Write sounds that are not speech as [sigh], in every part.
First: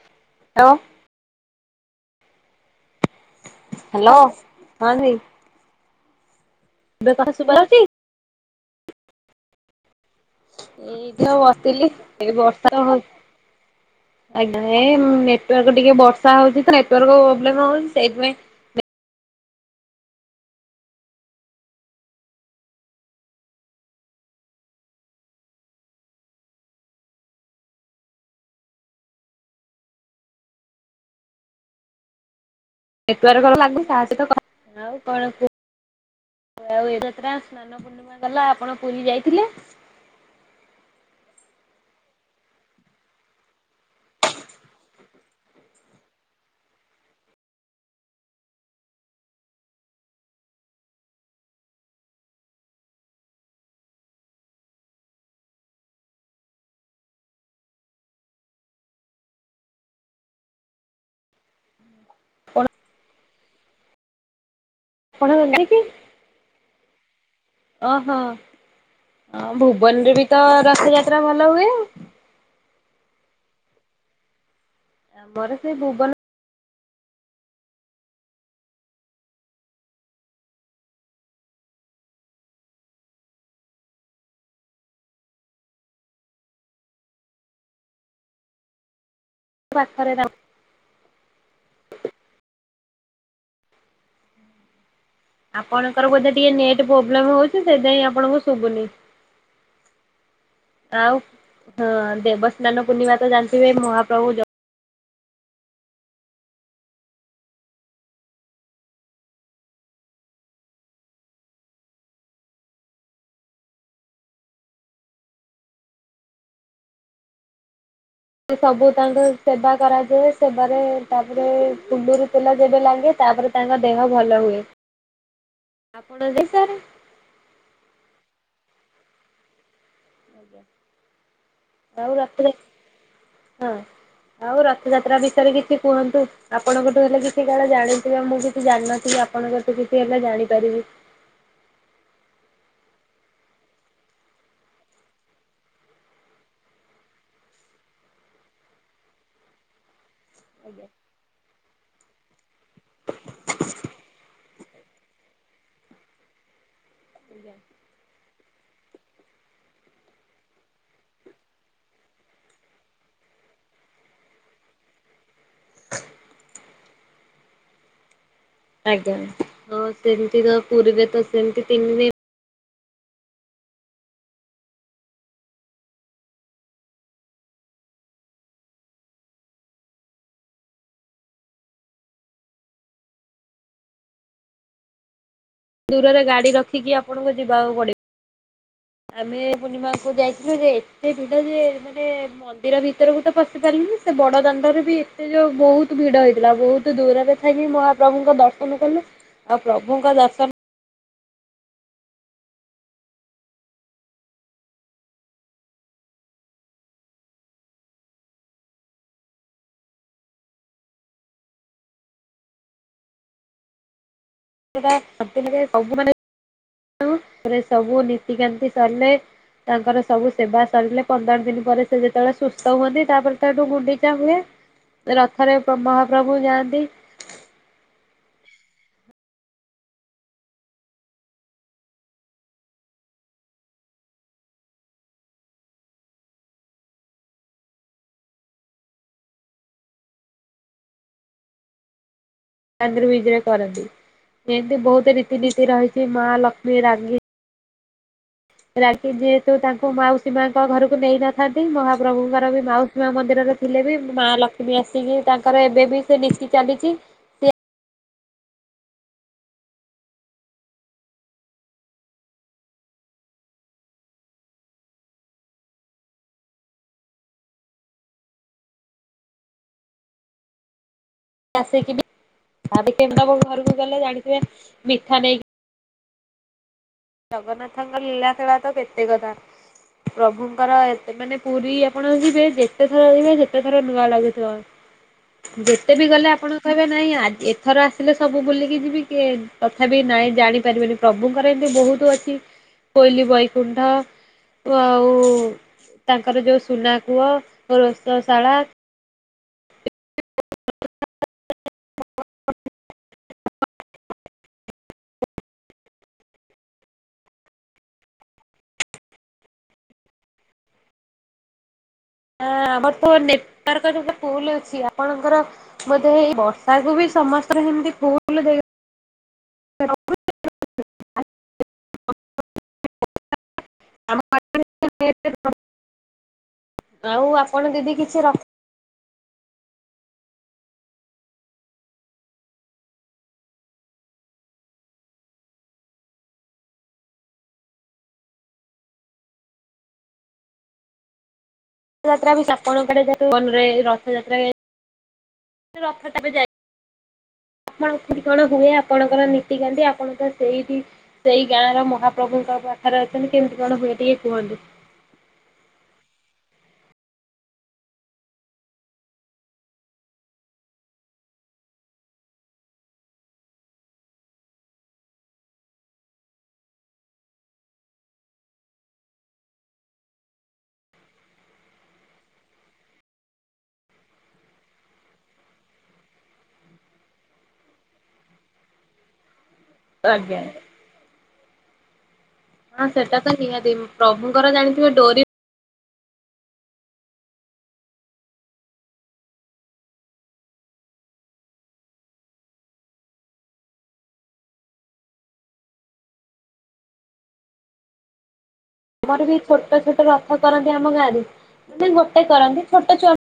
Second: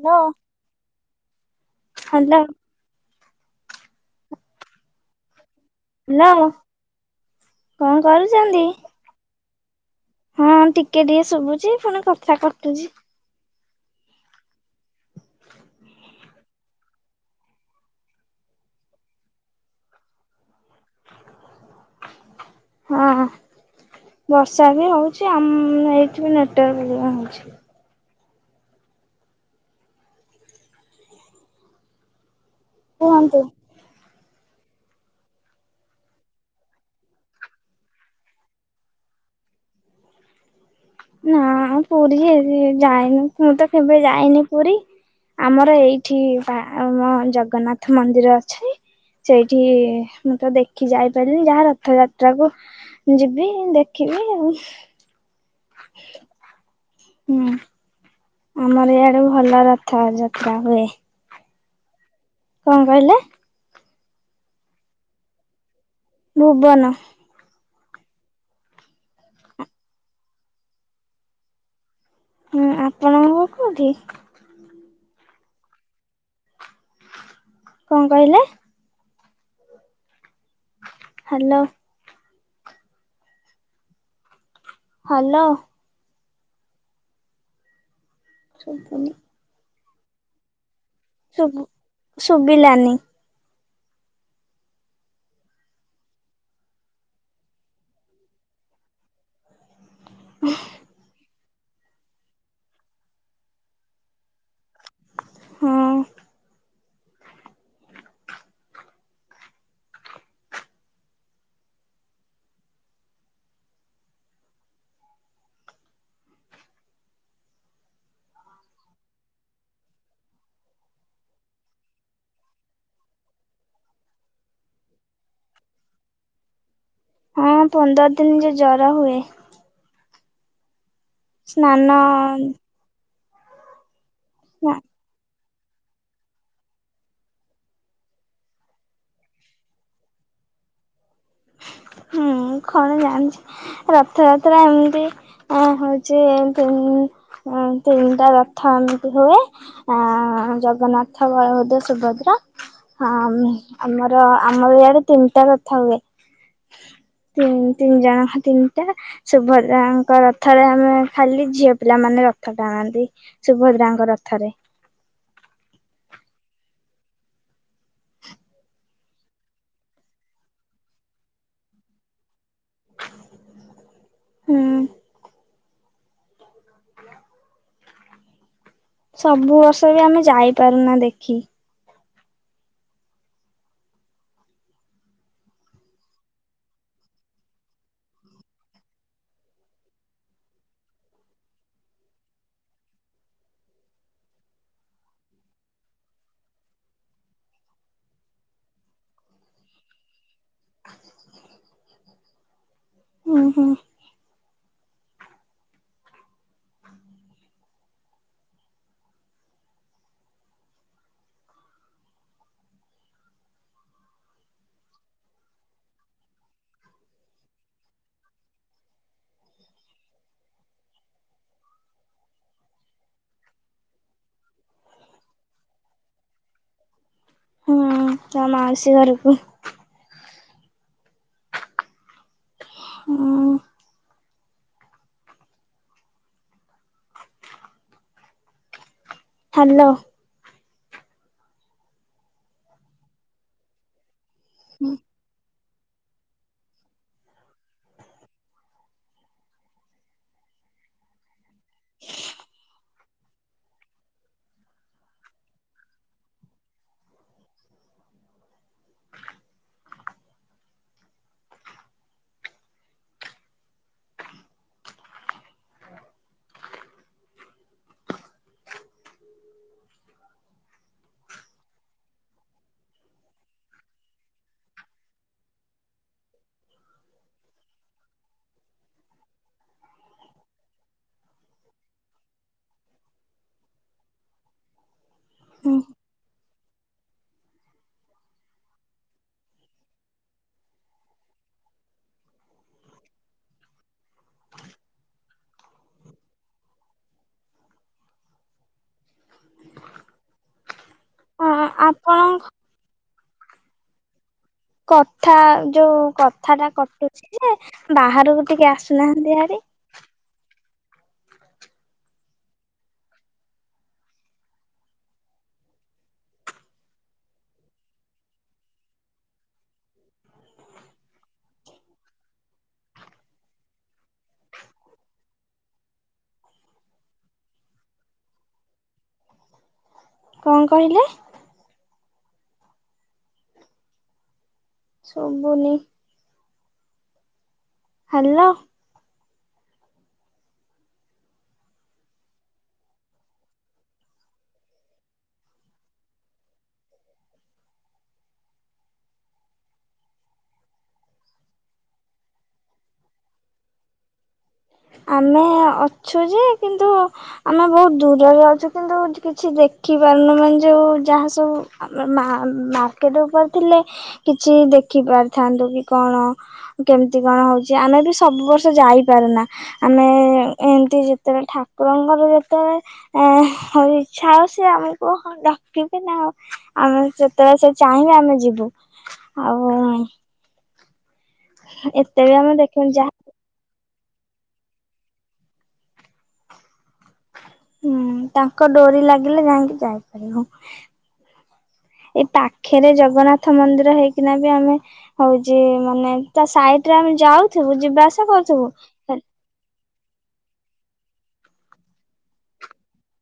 Hello, hello hello. Hello ହଁ ଦେଇ। [unintelligible] ଏବେ [unintelligible] ସୁବା ହୋଉଚି। କଣ କରୁଚନ୍ତି? ଟିକେ ଟିକେ ଏଇଠି ଆଉ ଶୁଭୁଛି ବସଥିଲି, ପୁଣି ଏ କଥା ବର୍ଷା କଟୁଛି। ହୋଉ ଆଜ୍ଞା ଏ ନେଟୱାର୍କ ଟିକେ ବର୍ଷା ହଉଛି ତ ନେଟୱର୍କ ପ୍ରୋବ୍ଲେମ ହଉଛି ସେଇଥିପାଇଁ। ହଁ ବର୍ଷା ବି ହଉଚି, ଆମ ଏଇଠି ନେଟ ୱାର୍କ ପ୍ରୋବେଲମ ହୋଉଚି। କୁହନ୍ତୁ [unintelligible] ଆଉ କଣ କୁ ଆଉ ଏ ଯାତ୍ରା ସ୍ନାନ ପୂର୍ଣ୍ଣିମା ଗଲା ଆପଣ ପୁରୀ ଯାଇଥିଲେ? ନା ପୁରୀ ଯା ଯାଇନି ମୁଁ ତ କେବେ ଯାଇନି ପୁରୀ। ଆମର ଏଇଠି ବା ଆମ ଜଗନ୍ନାଥ ମନ୍ଦିର ଅଛି। ସେଇଠି ମୁଁ ତ ଦେଖି ଯାଇପାରିନି ଯାହା ରଥଯାତ୍ରା କୁ ଯିବି ଦେଖିବି ଆଉ। ହୁଁ। ଆମର ଇଆଡେ ଭଲ ରଥ ଯାତ୍ରା ହୁଏ। କଣ କଁ କହିଲେ? କଣ [unintelligible] ଭୁବନ। ଓହୋ ଅ ଭୁବନରେ ବି ତ ରଥଯାତ୍ରା ଭଲ ହୁଏ। ହୁଁ, ଆପଣଙ୍କ କୋଉଠି? ଆମର ସେ ଭୁବନ କଁ କହିଲେ? ହ୍ୟାଲୋ। ହାଲୋ। ସୁବୁନି। ପାଖରେ ଯାଉ ଶୁଭୁ ଶୁବିଲାନି। ଆପଣଙ୍କର ବୋଧେ ଟିକେ ନେଟେ ପ୍ରୋବ୍ଲେମ୍ ହଉଛି ସେଇଥିପାଇଁ ଆପଣଙ୍କୁ ଶୁବୁନି। ଆଉ ହଁ ଦେବସ୍ନାନ ପୂର୍ଣ୍ଣିମା ତ ଜାଣିଥିବେ ମହାପ୍ରଭୁ ଜ ହଁ। ଉ ସବୁ ତାଙ୍କୁ ସେବା କରାଯାଏ ସେବାରେ ତାପରେ କୁମୁରି ତେଲ ଯେବେ ଲାଗେ ତାପରେ ତାଙ୍କ ଦେହ ଭଲ ହୁଏ ଆପଣ ଯେ ସାରେ ହଁ ପନ୍ଦର ଦିନ ଯେ ଜର ହୁଏ। ସ୍ନାନ ଆଜ୍ଞା ଆଉ ରଥଯା ହଁ। ଆଉ ହୁଁ ରଥଯାତ୍ରା ବିଷୟରେ କିଛି କୁହନ୍ତୁ। ଆପଣଙ୍କଠୁ ହେଲେ କିଛି କାଳେ ଜାଣିଥିବେ ମୁଁ କିଛି ଜାଣିନଥିବି ଆପଣଙ୍କଠୁ କିଛି ହେଲେ ଜାଣିପାରିବି। ହୁଁ ମୁଁ ଖଣ ଜାଣିଛି। ରଥଯାତ୍ରା ଏମିତି ଆଁ ହଉଛି କେଉଁ ଉଁ ତିନିଟା ରଥ ଏମିତି ହୁଏ। ଆଁ ଜଗନ୍ନାଥ ବଳଭଦ୍ର ସୁଭଦ୍ରା। ହଁ ଉଁ ଆମର ଆମର ଇଆଡେ ତିନିଟା ରଥ ହୁଏ। [inaudible] ତିନ୍ ତିନି ଜଣଙ୍କ ତିନିଟା। ସୁଭଦ୍ରାଙ୍କ ରଥରେ ଆମେ ଖାଲି ଝିଅପିଲାମାନେ ରଥ ଟାଣନ୍ତି। ସୁଭଦ୍ରାଙ୍କ ରଥରେ। ଆଜ୍ଞା ହଁ ସେମିତି ତ ପୁରୀ ତ ସେମିତି ତିନି ଦିନ୍ ହୁଁ। ସବୁ ବର୍ଷ ବି ଆମେ ଯାଇପାରୁନା ଦେଖି। ଦୂରରେ ଗାଡି ରଖିକି ଆପଣଙ୍କୁ ଯିବାକୁ ପଡି ଆମେ ପୂର୍ଣିମାକୁ ଯାଇଥିଲୁ ଯେ ଏତେ ଭିଡ ଯେ ମାନେ ମ ମନ୍ଦିର ଭିତରକୁ ତ ପଶି ପାରିଲିନି ସେ ବଡ ଦାଣ୍ଡରେ ବି ଏତେ ଯୋଉ ବୋହୁତୁ ଭିଡ ହେଇଥିଲା ବୋହୁତୁ ଦୂରରେ ଥାବି ମହାପ୍ରଭୁଙ୍କ ଦର୍ଶନ କଲୁ ଆଉ ପ୍ରଭୁଙ୍କ ଦର୍ଶନ ଉଁ ହୁଁ। [unintelligible] ସମ୍ପୂର୍ଣ୍ଣରେ ସବୁ ମାନେ ଉଁ ରେ ସବୁ ନିତିକାନ୍ତି ସରିଲେ ତାଙ୍କର ସବୁ ସେବା ସରିଲେ ପନ୍ଦର ଦିନି ପରେ ସେ ଯେତବେଳେ ସୁସ୍ତ ହୁଅନ୍ତି ତାପରେ ତ ଏଠୁ ଗୁଣ୍ଡିଚା ହୁଏ। ରଥରେ ପ ମହାପ୍ରଭୁ ଯାଆନ୍ତି। ହୁଁ ତାଙ୍କ ମାଉସୀ ଘରୁକୁ। ହଁ। ହ୍ୟାଲୋ। ଳାଦ୍ରି ବିଜେ କରନ୍ତି ଏନ୍ତି ବୋହୁତ ରୀତିନୀତି ରହିଛି ମା ଲକ୍ଷ୍ମୀ ରାଗି ରାଗି ଯେହେତୁ ତାଙ୍କୁ ମାଉସୀ ମାଙ୍କ ଘରୁକୁ ନେଇନଥାନ୍ତି ମହାପ୍ରଭୁଙ୍କର ବି ମାଉ ମା ମନ୍ଦିରରେ ଥିଲେ ବି ମ ମା ଲକ୍ଷ୍ମୀ ଆସିକି ତାଙ୍କର ଏବେ ବି ସେ ନୀତି ଚାଲିଚି। ଆସିକି ବି ତାପଏ କେନ୍ତି ଦବୁ ଘରୁକୁ ଗଲେ ଜାଣିଥିବେ ମିଠା ନେଇକି ଜଗନ୍ନାଥଙ୍କ ଲୀଳା ଖେଳା ତ କେତେ କଥା। ପ୍ରଭୁଙ୍କର ଏତେ ମାନେ ପୁରୀ ଆପଣ ଯିବେ ଯେତେ ଥର ଯିବେ ସେତେଥର ନୂଆ ଲାଗୁଥୁବ। ହଁ ଯେତେ ବି ଗଲେ ଆପଣ କହିବେ ନାଇଁ ଆଜି ଏଥର ଆସିଲେ ସବୁ ବୁଲିକି ଯିବି କି ତଥାବିି ନାଇଁ ଜାଣିପାରିବେନି ପ୍ରଭୁଙ୍କର ଏନ୍ତି ବୋହୁତୁ ଅଛି କୋଇଲି ବୈକୁଣ୍ଠ ଉ ଆଉ ତାଙ୍କର ଯୋଉ ସୁନା କୂଅ ରୋଷଶାଳା। ହଁ ହଁ ଆପଣ କଥା ଯୋଉ କଥା ଟା କଟୁଛି ଯେ ବାହାରକୁ ଟିକେ ଆସୁନାହାନ୍ତି ହାରି। ହ ଆମର ତ ନେପାର୍କ ଗୋଟେ ଫୁଲ ଅଛି ଆପଣଙ୍କର ମୋତେ ଏଇ ବର୍ଷାକୁ ବି ସମସ୍ତେ ସେମତି ଭୁଲ ଦେଇ [inaudible] [unintelligible] ଆମ। [unintelligible] ଆଉ ଆପଣ ଦିଦି କିଛି ରଖ କଣ କହିଲେ? ଶୁବୁନି। ହାଲୋ। ରଥଯାତ୍ରା ବି ସପଙ୍କ କେ ମନରେ ରଥଯାତ୍ରା [unintelligible] ରଥ ଟା ବି ଯାଇ ଆପଣ କି କଣ ହୁଏ ଆପଣଙ୍କର ନୀତିକାନ୍ତିି ଆପଣ ତ ସେଇ ସେଇ ଗାଁ ର ମହାପ୍ରଭୁଙ୍କ ପାଖରେ ଅଛନ୍ତି କେମିତି କଣ ହୁଏ ଟିକେ କୁହନ୍ତି। ଆମେ ଅଛୁ ଯେ କିନ୍ତୁ ଆମେ ବହୁତ ଦୂରରେ ଅଛୁ କିନ୍ତୁ କିଛି ଦେଖିପାରୁନୁ ମାନେ ଯୋଉ ଯାହା ସବୁ ଆମର ମାର୍କ ମାର୍କେଟ ଉପରେ ଥିଲେ କିଛି ଦେଖି ପାରିଥାନ୍ତୁ କି କଣ। କେମିତି କଣ ହଉଛି ଆମେ ବି ସବୁ ବର୍ଷ ଯାଇପାରୁନା। ଆମେ ଏମତି ଯେତେବେଳେ ଠାକୁରଙ୍କର ଯେତେବେଳେ ଆ ଇଚ୍ଛା ଆଉ ସେ ଆମେକୁଣ ଡାକିବେ ନା ଆଉ [unintelligible] ଆମେ ଯେତେବେଳେ ସେ ଚାହିଁଲେ ଆମେ ଯିବୁ ଆଉ। ଆଜ୍ଞା। ଏତେ ବି ଆମର ହଁ ସେଟା ତ ନିହାତି ପ୍ରଭୁଙ୍କର ଜାଣି ଥିବେ ଡୋରି ହୁଁ ତାଙ୍କ ଡୋରି ଲାଗିଲେ ଯାଇକି ଯାଇପାରିବୁ। ଏଇ ପାଖେରେ ଜଗନ୍ନାଥ ମନ୍ଦିର ହେଇକିନା ବି ଆମେ ହଉଛି ମାନେ ତା ସାଇଡ ରେ ଆମେ ଯାଉଥିବୁ ଯିବା ଆସା କରୁଥିବୁ। ଆମର ବି ଛୋଟ ଛୋଟ ରଥ କରନ୍ତି ଆମ ଗାଁରେ ମାନେ ଗୋଟେ କରନ୍ତି ଛୋଟ ଛୁଆ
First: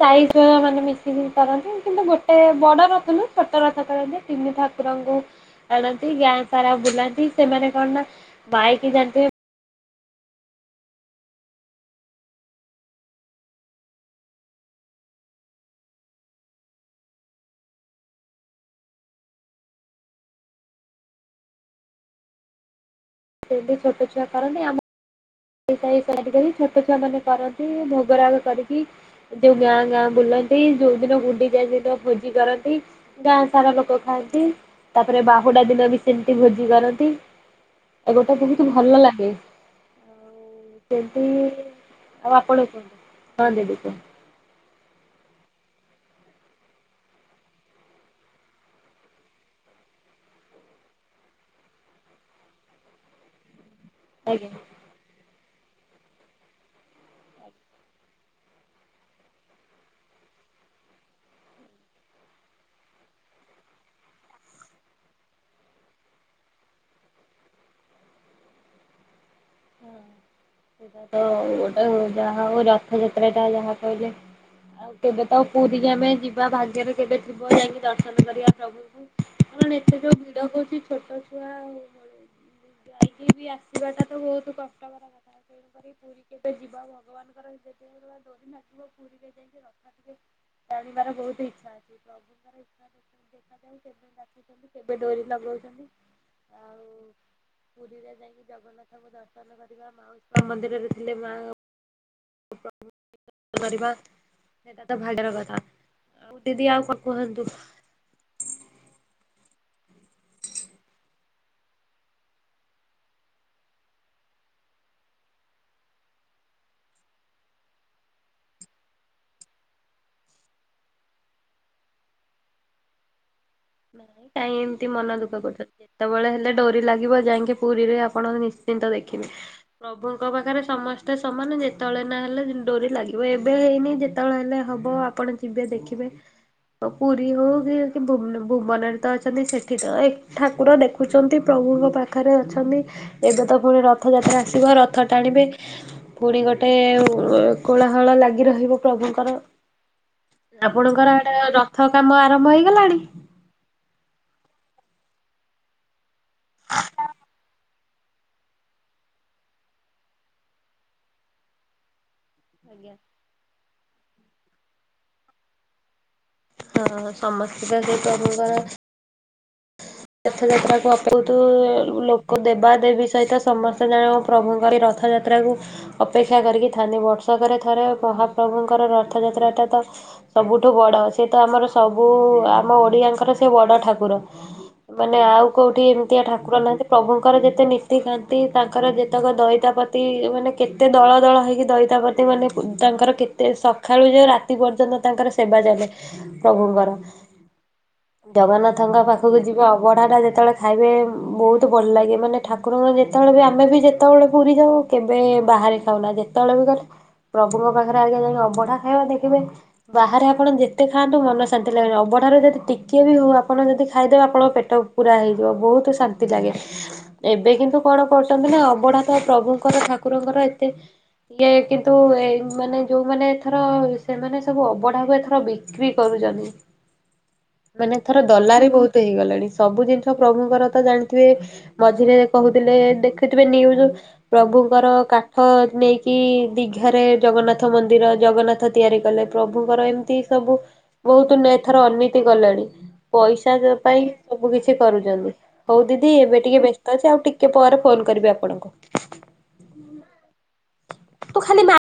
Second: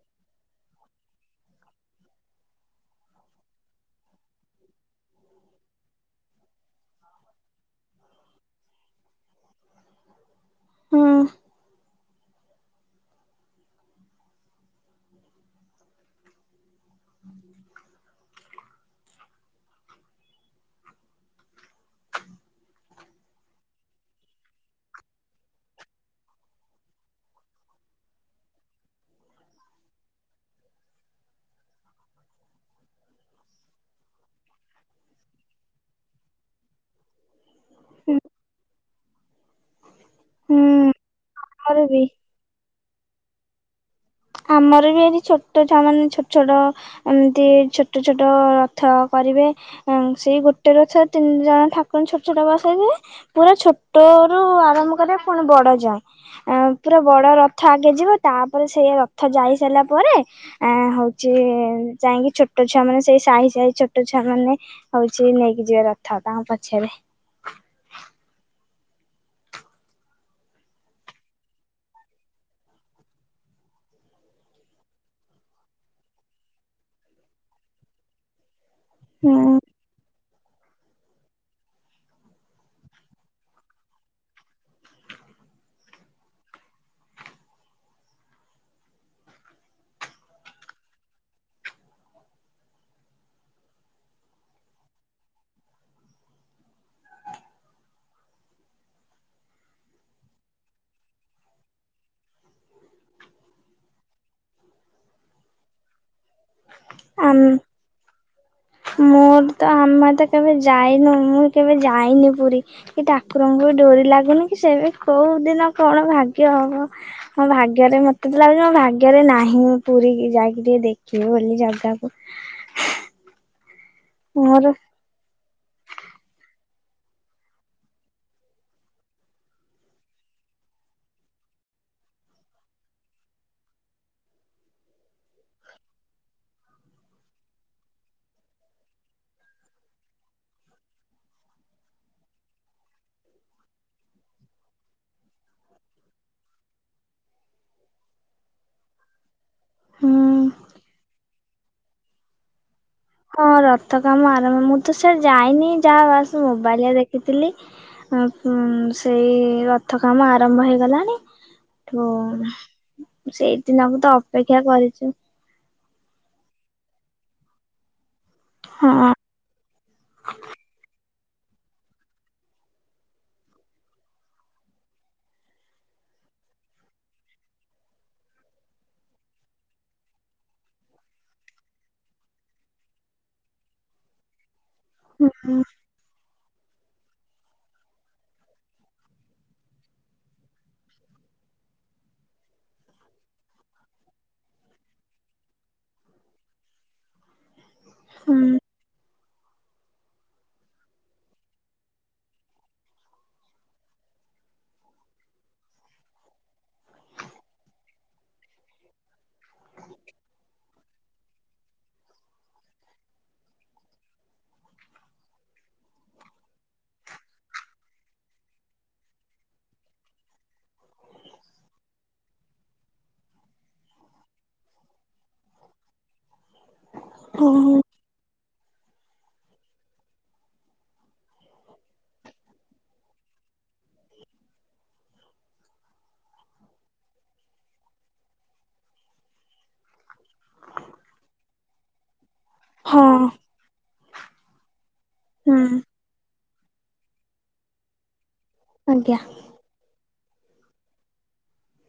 ସାଇ ଚୁଆ ମାନେ ମିଶିକି କରନ୍ତି କିନ୍ତୁ ଗୋଟେ ବଡ ରଥ ନୁହଁ ଛୋଟ ରଥ କରନ୍ତି ତିନି ଭା କୁରଙ୍କୁ ଆଣନ୍ତି ଗାଁ ସାରା ବୁଲାନ୍ତି ସେମାନେ କଣ ନା ମାଇକି ଯାଆନ୍ତି ହଁ। ଛୋଟ ଛୁଆ କରନ୍ତି ଆମ ଛୋଟ ଛୁଆମାନେ କରନ୍ତି ଭୋଗ ରାଗ କରିକି। ଯୋଉ ଗାଁ ଗାଁ ବୁଲନ୍ତି ଯୋଉ ଦିନ ଗୁଣ୍ଡି ଯାଏ ସେଦିନ ଭୋଜି କରନ୍ତି। ଗାଁ ସାରା ଲୋକ ଖାଆନ୍ତି ତାପରେ ବାହୁଡା ଦିନ ବି ସେମିତି ଭୋଜି କରନ୍ତି। ଏଗୋଟା ବହୁତ ଭଲ ଲାଗେ। ହୁଁ ସେମତି ଆମର ବି ଆଉ ଆପଣ କୁହନ୍ତୁ ହଁ ଦିଦି କୁହନ୍ତୁ। ଆମର ବି ଏଠି ଛୋଟ ଛୁଆମାନେ ଛୋଟ ଛୋଟ ଏମିତି ଛୋଟ ଛୋଟ ରଥ କରିବେ। ସେଇ ଗୋଟେ ରଥ ତିନି ଜଣ ଠାକୁର ଛୋଟ ଛୋଟ ବସେଇ ଦେବେ ପୁରା ଛୋଟ ଆଜ୍ଞା। ମୁଁ କ [unintelligible] ପୁଣି ବଡ ଯାଏଁ ପୁରା ବଡ ରଥ ଆଗେ ଯିବ ତାପରେ ସେଇ ରଥ ଯାଇସାରିଲା ପରେ ଆ ହଉଛି ଯାଇକି ଛୋଟ ଛୁଆମାନେ ସେଇ ସାହି ସାହି ଛୋଟ ଛୁଆମାନେ ହଉଛି ନେଇକି ଯିବେ ରଥ, ତାଙ୍କ ପଛରେ। ସେଟା ତ ଗୋଟେ ଯାହା ହଉ, ରଥଯାତ୍ରାଟା ଯାହା କହିଲେ ଆଉ କେବେ ତ ପୁରୀ ଆମେ ଯିବା, ଭାଗ୍ୟରେ କେବେ ଥିବ, ଯାଇକି ଦର୍ଶନ କରିବା ପ୍ରଭୁଙ୍କୁ। ହଁ। କଣ ଏତେ ଯୋଉ ଭିଡ ହଉଛି, ଛୋଟ ଛୁଆ ଆଉ କଣ, ଯାଇକି ବି ଆସିବାଟା ତ ବହୁତ କଷ୍ଟକର କଥା। ତେଣୁକରି ପୁରୀ କେବେ ଯିବା, ଭଗବାନଙ୍କର ଯେତେବେଳେ ଡୋରି ଲାଗିବ ପୁରୀରେ ରଥ ଟିକେ ଟାଣିବାର ବହୁତ ଇଛା ଅଛି, ପ୍ରଭୁଙ୍କର ଇ ଦେଖାଯାଉ କେବେ ଡାକୁଚନ୍ତି, କେବେ ଡୋରି ଲଗାଉଛନ୍ତି। ଆଉ ପୁରୀରେ ଯାଇକି ଜଗନ୍ନାଥଙ୍କୁ ଦର୍ଶନ କୀର୍ତ୍ତନ କରିବା, ମାଉସୀ ମା ମନ୍ଦିରରେ ଥିଲେ ମା କରିବା, ସେଟା ତ ଭାଗ୍ୟର କଥା। ଆଉ ଦିଦି ଆଉ କ ଆମ କୁହନ୍ତୁ? ମୋର ତ, ଆମାତ କେବେ ଯାଇନୁ, ମୁଁ କେବେ ଯାଇନି ପୁରୀ। କି ଠାକୁରଙ୍କୁ ବି ଡୋରି ଲାଗୁନି କି, ସେବେ କୋଉ ଦିନ କଣ ଭାଗ୍ୟ ହବ? ମୋ ଭାଗ୍ୟରେ, ମତେ ତ ଲାଗୁଛି ମୋ ଭାଗ୍ୟରେ ନାହିଁ, ପୁରୀକୁ ଯାଇକି ଟିକେ ଦେଖିବି ବୋଲି ଜ ଗାକୁ। ନାଇଁ, କାଇଁ ଏମିତି ମନ ଦୁଃଖ କରୁଛ, [unintelligible] କେତେବେଳେ ହେଲେ ଡୋରି ଲାଗିବ, ଯାଇକି ପୁରୀରେ ଆପଣ ନିଶ୍ଚିନ୍ତ ଦେଖିବେ। ପ୍ରଭୁଙ୍କ ପାଖରେ ସମସ୍ତେ ସମାନ, ଯେତେବେଳେ ନା ହେଲେ ଡୋରି ଲାଗିବ, ଏବେ ହେଇନି ଯେ ତେବେଳେ ହେଲେ ହବ, ଆପଣ ଯିବେ ଦେଖିବେ, ତ ପୁରୀ ହଉ କି, କି [unintelligible] ଭୁବନରେ ତ ଅଛନ୍ତି, ସେଠି ତ ଠାକୁର ଦେଖୁଛନ୍ତି, ପ୍ରଭୁଙ୍କ ପାଖରେ ଅଛନ୍ତି। ଏବେ ତ ପୁଣି ରଥଯାତ୍ରା ଆସିବ, ରଥ ଟାଣିବେ। ପୁଣି ଗୋଟେ କୋଳାହଳ ଲାଗି ରହିବ ପ୍ରଭୁଙ୍କର। ହୁଁ। ଆପଣଙ୍କର ଆଡେ ରଥ କାମ ଆରମ୍ଭ ହେଇଗଲାଣି? ହଁ ରଥ କାମ ଆରମ୍ଭ, ମୁଁ ତ ସିଆଡେ ଯାଇନି, ଯାହା ବାସ ମୋବାଇଲରେ ଦେଖିଥିଲି। [unintelligible] ସେଇ ରଥ କାମ ଆରମ୍ଭ ହେଇଗଲାଣି [unintelligible] ଆଜ୍ଞା। ସେଇଦିନକୁ ତ ଅପେକ୍ଷା କରିଚୁ। ହଁ, ସମସ୍ତେ ତ ସେଇ ପ୍ରଭୁଙ୍କର ହଁଁ ଅଁ। ରଥଯାତ୍ରାକୁ ଅପଉତୁ ଲୋକ ଦେବା ଦେବୀ ସହିତ ସମସ୍ତେ ଜାଣ ପ୍ରଭୁଙ୍କର ଏଇ ରଥଯାତ୍ରା ଯାତ୍ରାକୁ ଅପେକ୍ଷା କରିକି ଥାଆନ୍ତି, ବର୍ଷକରେ ଥରେ ମହାପ୍ରଭୁଙ୍କର ରଥଯାତ୍ରାଟା ତ ସବୁଠୁ ବଡ, ସେ ତ ଆମର ସବୁ, ଆମ ଓଡ଼ିଆଙ୍କର ସେ ବଡ଼ ଠାକୁର। ମାନେ, ହୁଁ ଆଉ ହୁଁ କୋଉଠି ଏମିତିଆ ଠାକୁର ନାହାନ୍ତି। ପ୍ରଭୁଙ୍କର ଯେତେ ନୀତିକାନ୍ତି, ତାଙ୍କର ଯେତେକ ଦଇତାପତି, ମାନେ କେତେ ଦଳ ଦଳ ହେଇକି ଦଇତାପତି ମାନେ, ତାଙ୍କର କେତେ, ସକାଳୁ ଯେ ରାତି ପର୍ଯ୍ୟନ୍ତ ତାଙ୍କର ସେବା ଚାଲେ। ପ୍ରଭୁଙ୍କର, ଜଗନ୍ନାଥଙ୍କ ପାଖକୁ ଯି ଅବଢା ଟା ଯେତେବେଳେ ଖାଇବେ, ବହୁତ ଭଲ ଲାଗେ, ମାନେ ଠାକୁରଙ୍କ ଯେତେବେଳେ ବି ଆମେ ବି ଯେତେବେଳେ ପୁରୀ ଯାଉ କେବେ ବାହାରେ ଖାଉନା, ଯେତେବେଳେ ବି ଗଲେ, ପ୍ରଭୁଙ୍କ ପାଖରେ ଆଗେ ଜଣେ ଅବଢା ଖାଇବ, ଦେଖିବେ ବାହାରେ ଆପଣ ଯେତେ ଖାଆନ୍ତୁ, ମନ ଶାନ୍ତି ଲାଗେନି, ଅବଢାରୁରେ ଯଦି ଟିକିଏ ବି ହଉ, ଆପଣ ଯଦି ଖାଇଦେବେ, ଆପଣ ପେଟ ପୁର ହେଇଯିବ, ବହୁତ ଶାନ୍ତି ଲାଗେ। ଏବେ କିନ୍ତୁ କଣ କରୁଛନ୍ତି ନା, ଅବଢା ତ ପ୍ରଭୁଙ୍କର, ଠାକୁରଙ୍କର ଏତେ ଇଏ କିନ୍ତୁ, ଏ ମାନେ, ଯୋଉମାନେ ଏଥର, ସେମାନେ ସବୁ ଅବଢା କୁ ଏଥର ବି ବିକ୍ରି କରୁଚନ୍ତି। ହଁ ହଁ ମାନେ ଏଥର ଦଲାର ବହୁତ ହେଇଗଲାଣି ସବୁ ଜିନିଷ ପ୍ରଭୁଙ୍କର ତ ଜାଣିଥିବେ ମଝିରେ କହୁଥିଲେ ଦେଖୁଥିବେ ନିୟୁଜ୍ ପ୍ରଭୁଙ୍କର କାଠ ନେଇକି ଦିଘାରେ ଜଗନ୍ନାଥ ମନ୍ଦିର ଜଗନ୍ନା ଥ ତିଆରି କଲେ ପ୍ରଭୁଙ୍କର ଏମିତି ସବୁ ବହୁତ ନେ ଏଥର ଅନୀତି ଗଲେଣି ହଁ ପଇସା ଜ ପାଇଁ ସବୁ କିଛି କରୁଛନ୍ତି ହୁଁ। ହଉ ଦି ଦି ଏବେ ଟିକେ ବ୍ୟସ୍ତ ଅଛି ଆଉ ଟିକେ ପରେ ଫୋନ କରିବି ଆପଣଙ୍କୁ। ଆଜ୍ଞା ତୁ ଖାଲି ମା